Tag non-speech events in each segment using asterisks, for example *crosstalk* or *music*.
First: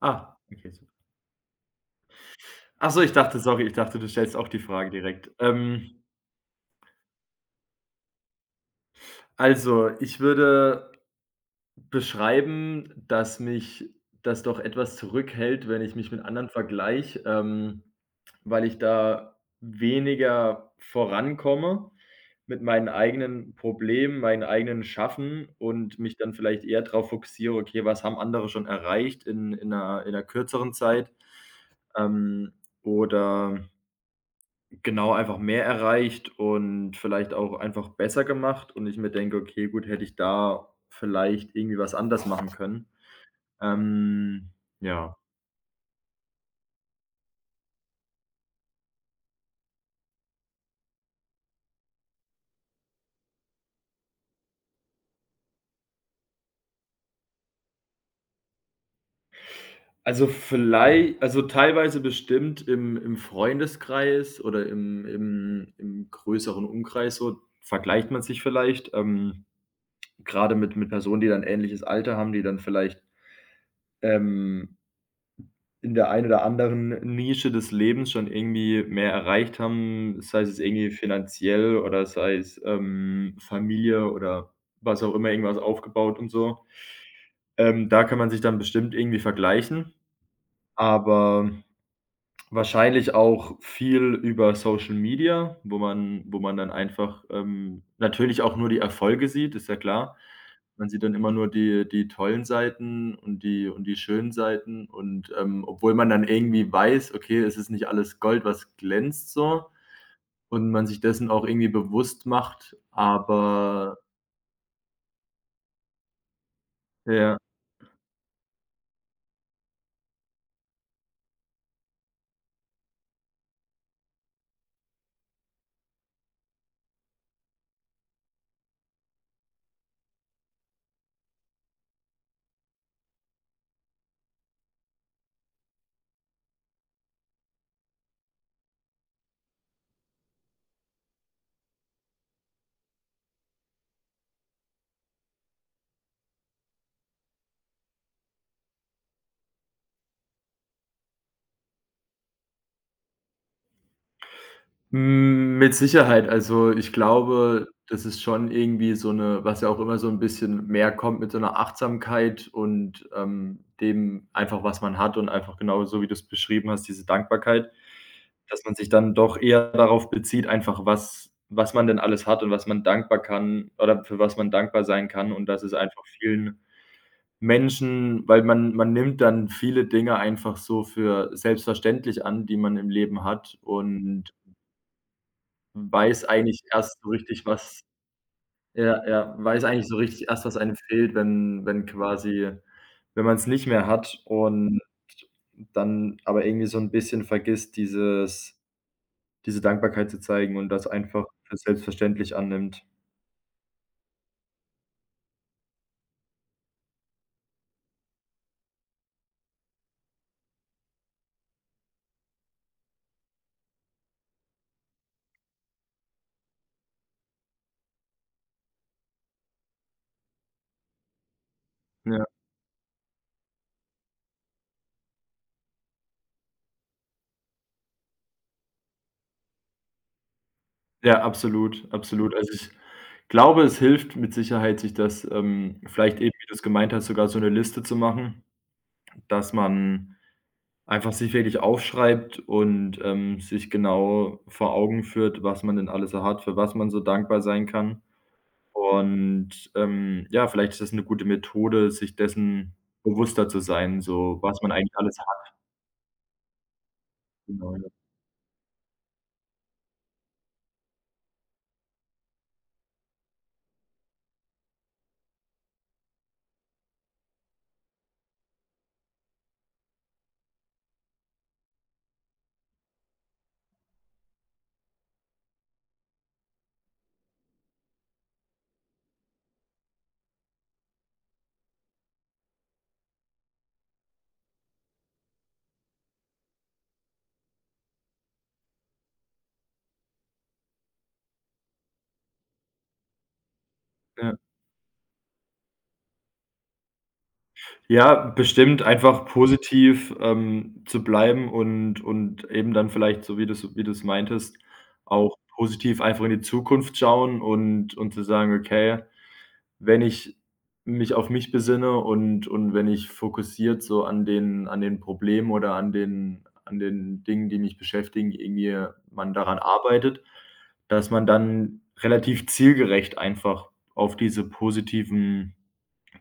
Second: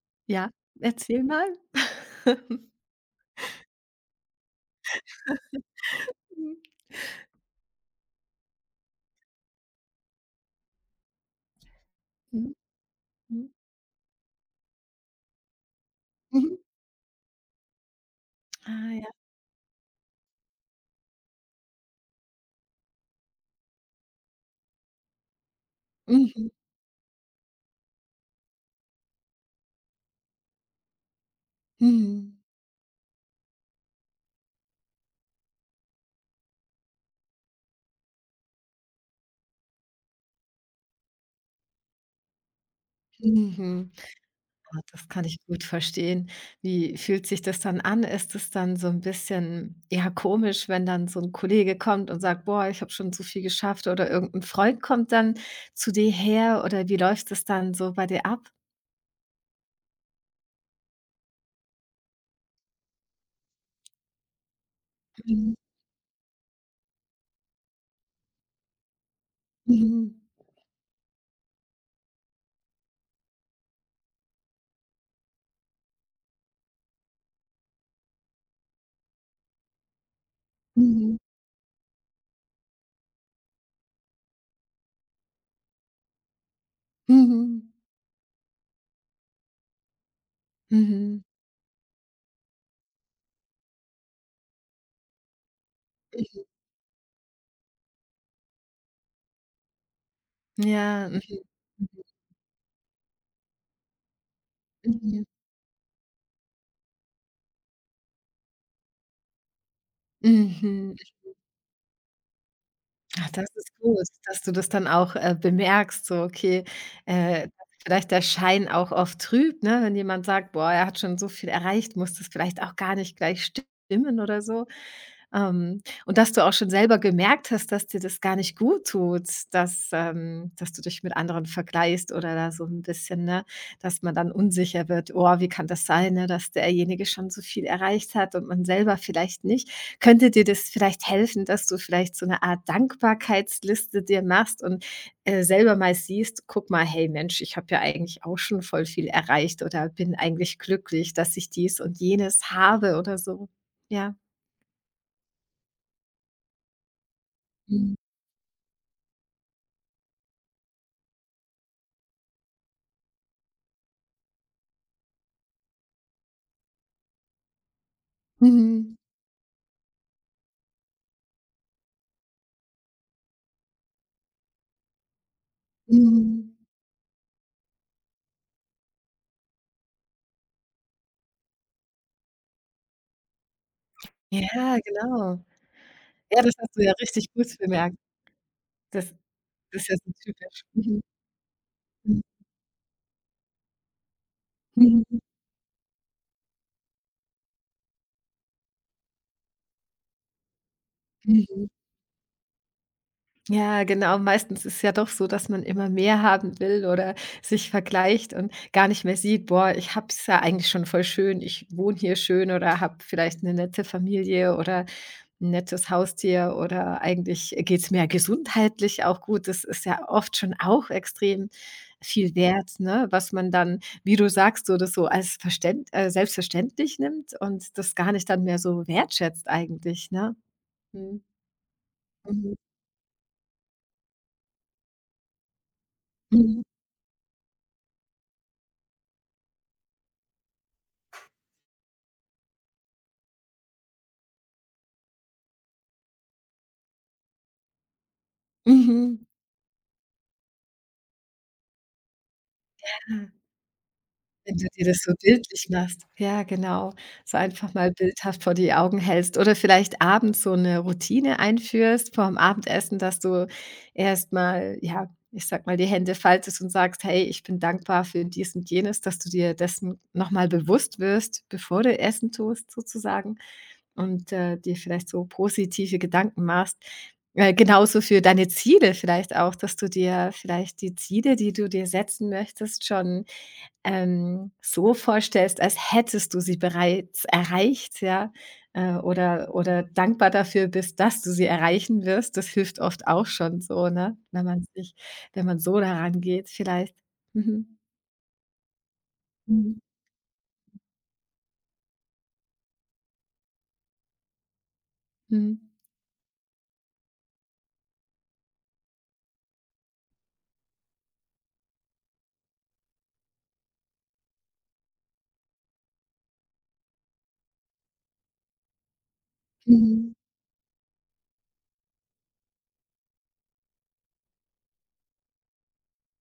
Ah, Ja, okay, super. erzähl mal. *laughs* Ach so, ich dachte sorry, ich dachte, du stellst auch die Frage direkt. Mhm, Also, ich würde mhm, beschreiben, dass mhm. mich das doch etwas zurückhält, wenn ich mich mit anderen Mhm. vergleiche, weil ich Ah ja. da weniger vorankomme mit meinen eigenen Problemen, meinen eigenen Schaffen und mich dann Mhm, vielleicht eher darauf fokussiere: „Okay, was haben andere schon erreicht in 'ner kürzeren Zeit?" mhm, Ähm, oder Genau, einfach mehr erreicht und vielleicht auch einfach besser gemacht und ich mir denke: „Okay, gut, hätte ich da vielleicht irgendwie was anders machen können." mhm. Ähm, Ah, das ja. kann ich gut verstehen. Wie fühlt sich das dann an? Ist es dann so ein bisschen, ja, komisch, wenn dann so ein Kollege kommt und sagt: „Boah, ich habe schon so viel geschafft“ oder irgendein Freund kommt dann zu dir her oder wie läuft es dann so bei dir ab? Also, vielleicht also, teilweise bestimmt im Freundeskreis oder im Mhm, im im größeren Umkreis so vergleicht man sich vielleicht, mhm, grade mit Personen, die dann ähnliches Alter haben, die dann vielleicht, ähm in der einen oder anderen Nische des Lebens schon irgendwie mehr erreicht haben, sei es jetzt irgendwie mhm, finanziell oder sei es, Familie oder was auch immer, irgendwas aufgebaut und so. mhm, Da kann man sich dann bestimmt irgendwie vergleichen, mhm, mhm. aber wahrscheinlich auch viel über Social Media, wo man dann einfach, natürlich auch nur die Erfolge sieht, ist ja klar. Man sieht Ja, dann mhm, immer nur die tollen Seiten und die schönen Seiten mhm, und, obwohl man dann irgendwie weiß, okay, es ist nicht alles Gold, was glänzt so, und man mhm. sich dessen auch irgendwie bewusst macht, Ach, das ist gut, aber dass du das dann auch, bemerkst, so, okay, ja. Dass vielleicht der Schein auch oft trügt, ne? Wenn jemand sagt: „Boah, er hat schon so viel erreicht“, muss das vielleicht auch gar nicht gleich stimmen oder so? Und dass du auch schon selber gemerkt hast, dass dir das gar nicht gut tut, dass dass du dich mit anderen vergleichst oder da so ein bisschen ne, dass man dann unsicher wird: „Oh, wie kann das sein, ne, dass derjenige schon so viel erreicht hat und man selber vielleicht nicht?“ Könnte dir das vielleicht helfen, dass du vielleicht so eine Art Dankbarkeitsliste dir machst und, selber mal siehst: „Guck mal, hey Mensch, ich habe ja eigentlich auch schon voll viel erreicht oder bin eigentlich glücklich, dass ich dies und jenes habe“ oder so? Ja. Hm, mit Sicherheit. Also, ich glaube, Mhm. das ist schon irgendwie so eine, was ja auch immer so ein bisschen mehr kommt mit so einer Achtsamkeit und, dem einfach, was man hat und einfach genau so, wie du's beschrieben hast, diese Dankbarkeit, dass man sich Mhm, dann doch eher darauf bezieht, einfach was man denn alles hat und was man dankbar kann oder für was man dankbar sein kann und dass es einfach mhm. vielen Menschen, weil man nimmt dann viele Dinge einfach so für selbstverständlich an, die man im Leben hat und Ja, genau. weiß Ja, das eigentlich hast du ja erst so richtig richtig, gut was bemerkt. Das ja, ja, weiß ist eigentlich ja so so richtig erst, was typisch. einem Mhm. fehlt, wenn Mhm, quasi wenn man's nicht mehr hat und mhm, dann aber irgendwie so 'n bisschen vergisst, diese Dankbarkeit zu zeigen und das einfach für mhm. selbstverständlich annimmt. Ja, genau. Meistens ist ja doch so, dass man immer mehr haben will oder sich vergleicht und gar nicht mehr sieht: „Boah, ich habe es ja eigentlich schon voll schön. Ich wohne hier schön oder habe vielleicht eine nette Familie oder 'n nettes Haustier oder eigentlich geht's mir gesundheitlich auch gut. Das ist ja oft schon auch extrem Ja, viel wert, ne, was man dann, wie du sagst, so das so als verständ selbstverständlich nimmt und das gar nicht dann mehr so wertschätzt eigentlich, ne? Mhm. ja, absolut, absolut. Also, Mhm. ich glaube, es hilft mit Sicherheit, sich das, vielleicht eben, wie Mhm. du's gemeint hast, sogar so 'ne Liste zu machen, dass man einfach sich wirklich aufschreibt und, sich genau vor Augen führt, was man denn alles so hat, für was man so dankbar sein kann. Mhm. Und, ja, vielleicht ist das eine gute Methode, sich dessen Ja. bewusster zu sein, so Wenn was du man dir eigentlich das so alles hat, bildlich machst. Ja, genau. So einfach genau, ja. mal bildhaft vor die Augen hältst oder vielleicht abends so 'ne Routine einführst vorm Abendessen, dass du erst mal, ja, ich sage mal, die Hände faltest und sagst: „Hey, ich bin dankbar für dies und jenes“, dass du dir dessen noch mal bewusst wirst, bevor du Essen tust sozusagen und, dir vielleicht so positive Gedanken machst. Genauso für deine Ziele vielleicht auch, dass du dir vielleicht die Ziele, die du dir setzen möchtest, schon so vorstellst, als hättest du sie bereits erreicht, ja, oder dankbar dafür bist, dass du sie erreichen wirst. Das hilft oft auch schon so, ne, Ja, wenn man so daran geht vielleicht. Mhm. ja, bestimmt einfach Mhm. positiv, zu bleiben und eben dann vielleicht, so wie du's meintest, auch Mhm. positiv einfach in die Zukunft schauen und zu sagen: „Okay". Wenn ich mich auf mich besinne und wenn ich fokussiert so an den Problemen oder an den Dingen, die mich beschäftigen, irgendwie man daran Mhm. arbeitet, dass man dann relativ zielgerecht einfach auf diese positiven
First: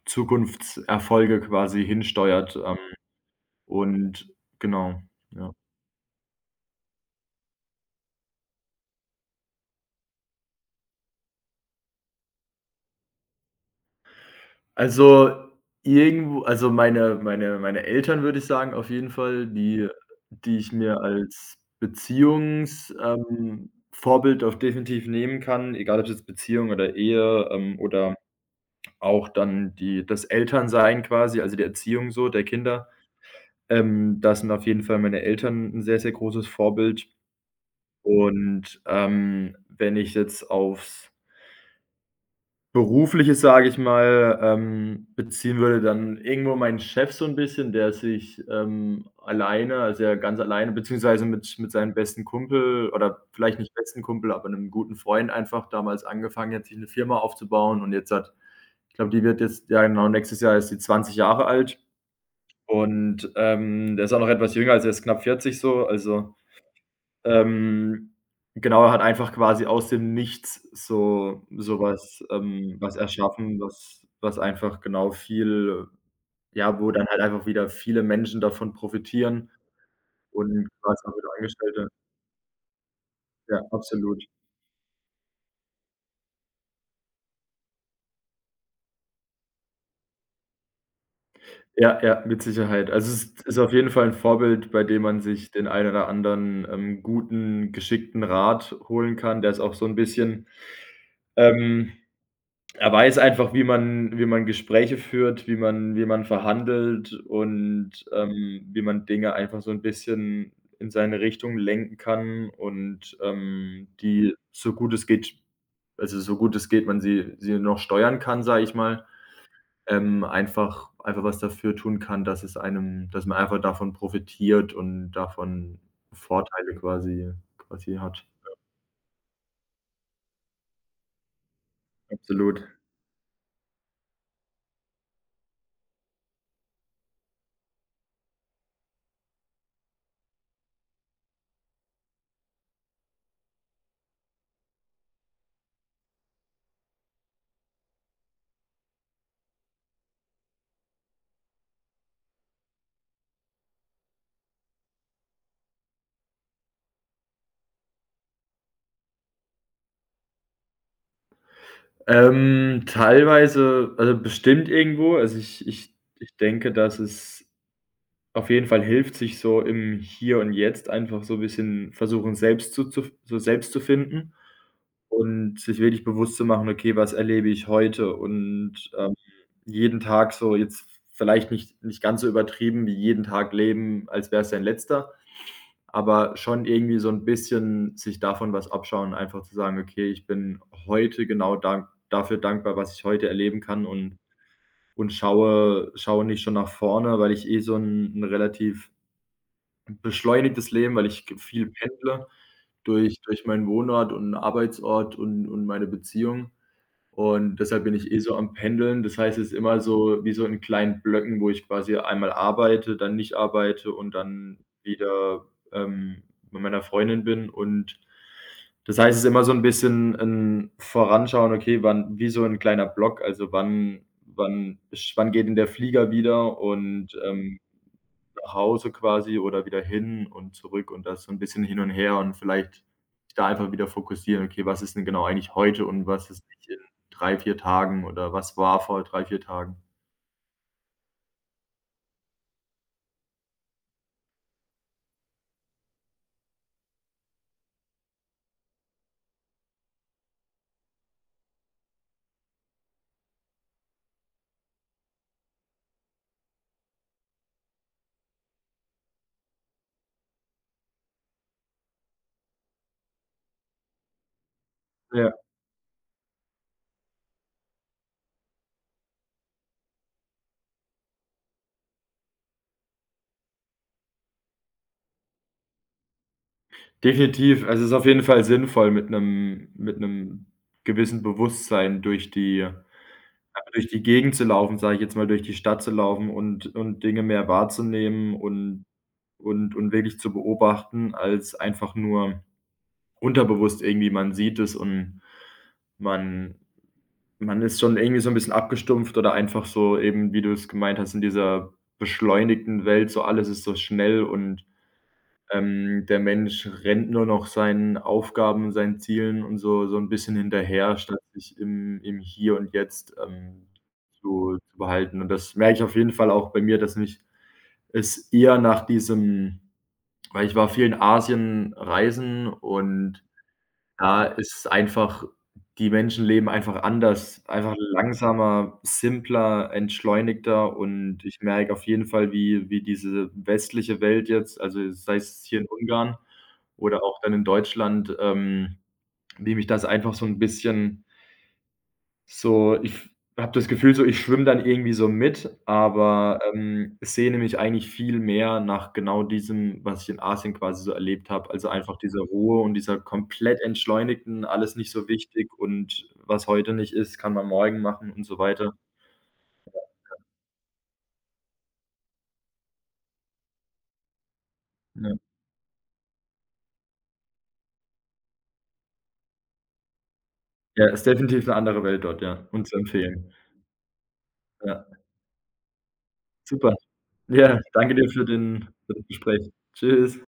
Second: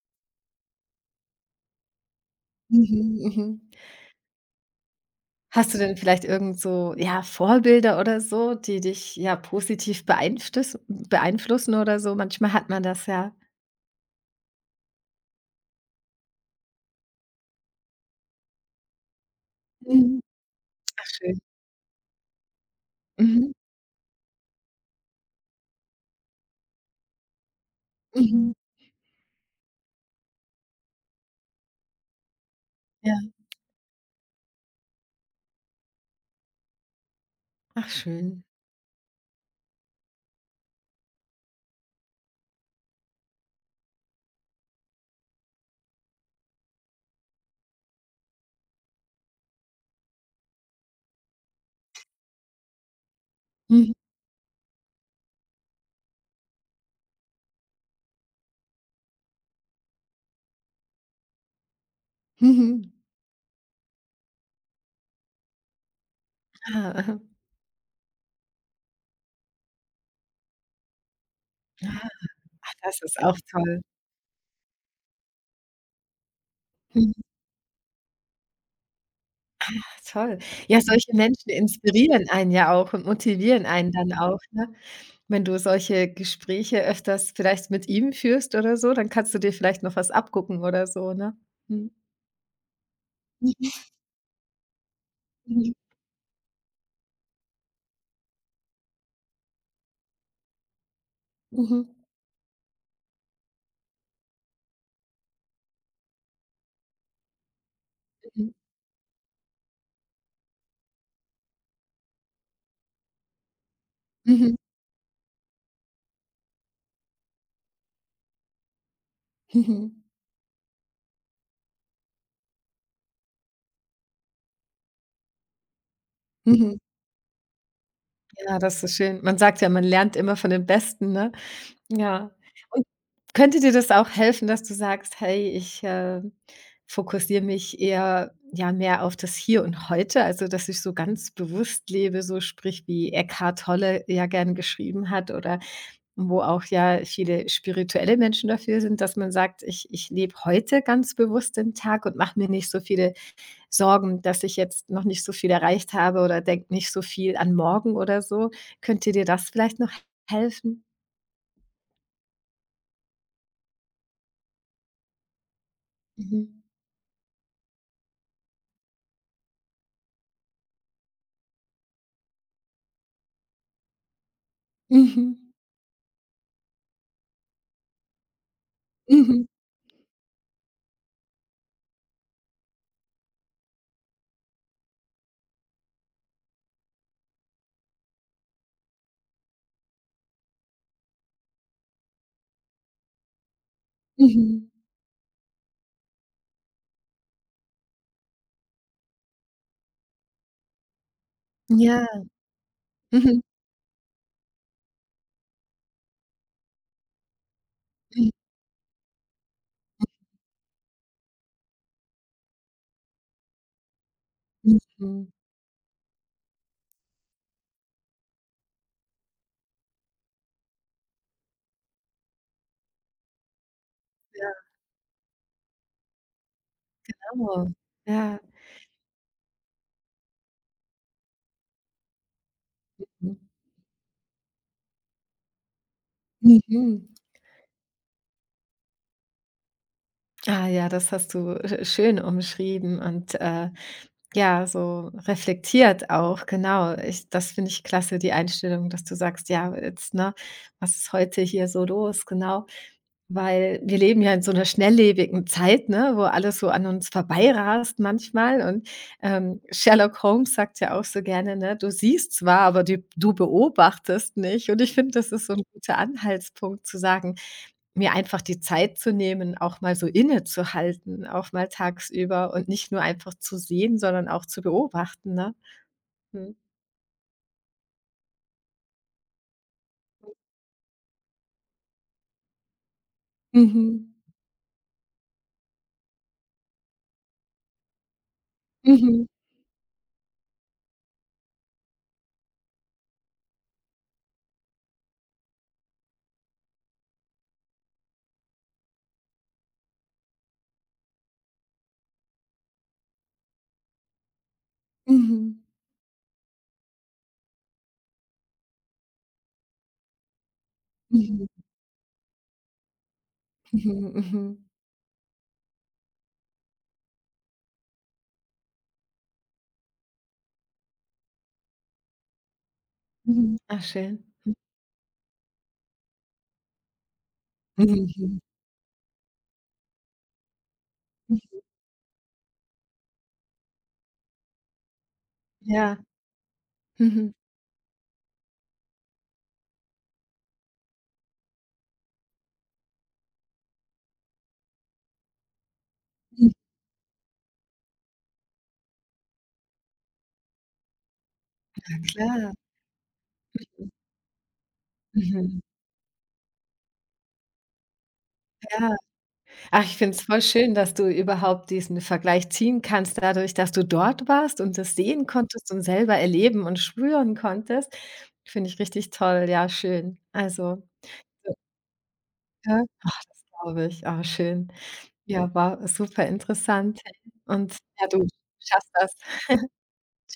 Zukunftserfolge quasi hinsteuert, Mhm. Mhm. und genau, ja. Hast du denn vielleicht irgend so, ja, Vorbilder oder so, die dich, ja, positiv beeinflussen oder so? Manchmal hat man das ja. Also, irgendwo also, meine Eltern, würde ich sagen, auf jeden Fall, die Mhm. die ich mir Ach schön. als Beziehungs Mhm. Vorbild auch definitiv nehmen kann, egal ob es jetzt Beziehung oder Ehe, oder Mhm. auch dann die das Elternsein quasi, also, die Erziehung so der Kinder. Ja. Da sind auf jeden Fall meine Eltern ein sehr, sehr großes Vorbild Ach schön. und, wenn ich jetzt aufs Berufliches, sage ich mal, beziehen würde, dann irgendwo meinen Chef so ein bisschen, der sich, alleine also, ja ganz alleine beziehungsweise mit seinem besten Kumpel oder vielleicht nicht Mhm. besten Kumpel, aber einem guten Freund einfach damals angefangen hat, sich eine Firma aufzubauen und jetzt hat ich glaube, die wird jetzt ja genau, nächstes Jahr ist die 20 Jahre alt Mhm. und, der ist auch noch etwas jünger, also, er ist knapp 40 so, also Ah, aha. ähm, genau, er hat einfach quasi aus dem Nichts so Ja, sowas was, ach, ähm was das ist auch erschaffen, toll. was einfach genau viel ja, wo dann Mhm. halt einfach wieder viele Menschen davon profitieren Ah, toll. und Ja, quasi solche auch wieder Menschen Angestellte. inspirieren einen ja auch und Ja, motivieren einen dann absolut. auch, ne? Wenn du solche Gespräche öfters vielleicht mit ihm führst oder so, dann kannst du dir vielleicht noch was abgucken oder so, ne? Mhm. Ja, ja, mit Sicherheit. Also, es ist Mhm, auf jeden Fall 'n Vorbild, bei dem man sich den mhm, ein oder anderen, guten, geschickten Rat holen kann, der es auch so 'n bisschen, Mhm. ähm Er weiß einfach, wie man Gespräche führt, wie man verhandelt und, mhm, wie man Dinge einfach so ein bisschen in seine Richtung lenken kann und, die mhm, so gut es geht, also, so gut es geht, man sie noch steuern kann, sage ich mal, mhm, einfach was dafür tun kann, dass es einem dass man einfach davon profitiert und davon mhm. Vorteile quasi hat. Ja, das ist schön. Man sagt ja, man lernt immer von den Besten, ne? Ja. Absolut. Und könnte dir das auch helfen, dass du sagst: „Hey, ich, fokussiere mich eher ja, mehr auf das Hier und Heute“, also, dass ich so ganz bewusst lebe, so sprich, wie Eckhart Tolle ja gern geschrieben hat oder wo auch ja viele spirituelle Menschen dafür sind, dass man sagt: „Ich lebe heute ganz bewusst den Tag und mache mir nicht so viele Sorgen, dass ich jetzt noch nicht so viel erreicht habe oder denke nicht so viel an morgen“ oder so. Könnte dir das vielleicht noch helfen? Teilweise, also bestimmt irgendwo. Also, ich Mhm. denke, dass es auf jeden Fall hilft, sich so im Hier und Jetzt einfach so 'n bisschen versuchen, selbst zu so selbst zu finden Mhm. und sich wirklich bewusst zu machen: „Okay, was erlebe ich heute?" Und, Mhm, jeden Tag so jetzt vielleicht nicht ganz so übertrieben wie jeden Tag leben, als wäre es dein letzter, aber schon irgendwie so 'n bisschen sich davon was abschauen, einfach zu sagen: „Okay, ich bin heute genau dank dafür dankbar, was ich heute erleben kann und mhm. und schaue nicht schon nach vorne", weil ich eh so 'n relativ beschleunigtes Leben, weil ich g viel Ja. pendle durch Mhm, durch meinen Wohnort und Arbeitsort und meine Beziehung. Und deshalb bin ich eh mhm, so am Pendeln. Das heißt, es ist immer so wie so in kleinen Blöcken, wo ich quasi einmal arbeite, dann nicht arbeite und dann mhm. wieder, ähm, bei meiner Freundin bin. Und das heißt, es ist immer so ein bisschen ein Voranschauen, okay, wann wie so ein kleiner Block, also wann wann geht denn der Flieger wieder und, Genau. Ja. nach Hause quasi oder wieder hin und zurück und das so 'n bisschen hin und her und vielleicht Mhm. da einfach wieder fokussieren: „Okay, was ist denn genau eigentlich heute und was ist nicht in Mhm. 3 4 Tagen oder was war vor 3 4 Tagen?" Ah ja, das hast du schön umschrieben und, ja, so reflektiert auch, genau. Ich das finde ich klasse, die Einstellung, dass du sagst: „Ja, jetzt, ne, was ist heute hier so los?“ Genau. Weil wir leben ja in so einer schnelllebigen Zeit, ne, wo alles so an uns vorbeirast manchmal und, Sherlock Holmes sagt ja auch so gerne, ne: „Du siehst zwar, aber du beobachtest nicht.“ Und ich finde, Ja, das ist so ein guter Anhaltspunkt zu sagen, mir einfach die Zeit zu nehmen, auch mal so innezuhalten, auch mal tagsüber und nicht nur einfach zu sehen, sondern auch zu beobachten, ne? Mhm. definitiv. Also, es ist auf jeden Fall sinnvoll mit 'nem gewissen Bewusstsein durch die einfach durch die Mhm. Gegend zu laufen, sage ich jetzt mal, durch die Stadt zu laufen und Dinge mehr wahrzunehmen und Mhm. und wirklich zu beobachten als einfach nur unterbewusst irgendwie man sieht es und Man man ist schon irgendwie so ein bisschen abgestumpft oder einfach so eben, wie du es gemeint hast, in dieser beschleunigten Welt, so alles ist so schnell und, Mhm. Der Mensch rennt nur noch seinen Aufgaben, seinen Zielen und so ein bisschen hinterher, statt Mhm. sich im Hier und Jetzt, Mhm. Mhm. zu Mhm. zu behalten. Und das merke ich auf jeden Fall auch bei mir, dass mich es eher nach diesem, weil ich war viel in Asien reisen und Mhm. Ah, schön. da ist einfach die Menschen leben einfach anders, einfach Mhm. Mhm. langsamer, simpler, entschleunigter und ich Mhm. merke auf jeden Fall, wie diese westliche Welt jetzt, also sei es hier in Ja. Ungarn oder auch Mhm. dann in Deutschland, wie mich das einfach so 'n bisschen so, ich habe das Gefühl so, ich schwimme dann irgendwie so mit, aber, Mhm, es sehne mich eigentlich viel mehr nach genau diesem, was ich in Asien quasi so erlebt habe. Also, einfach diese klar. Ruhe und dieser komplett entschleunigten, alles nicht so wichtig Mhm. und was heute nicht ist, kann man morgen machen und so weiter. Ja. Ach, ich finde es voll schön, dass du überhaupt diesen Vergleich ziehen kannst dadurch, dass du dort warst und das Ja. sehen konntest und selber erleben und spüren konntest. Finde ich richtig toll. Ja, schön. Also, Ja, ist definitiv eine andere Welt dort, ja, und zu ja, ach, empfehlen. das glaube ich. Ah, schön. Ja, Ja, war super super. interessant. Ja, Und danke ja, dir für du den schaffst für das das. Gespräch. Tschüss.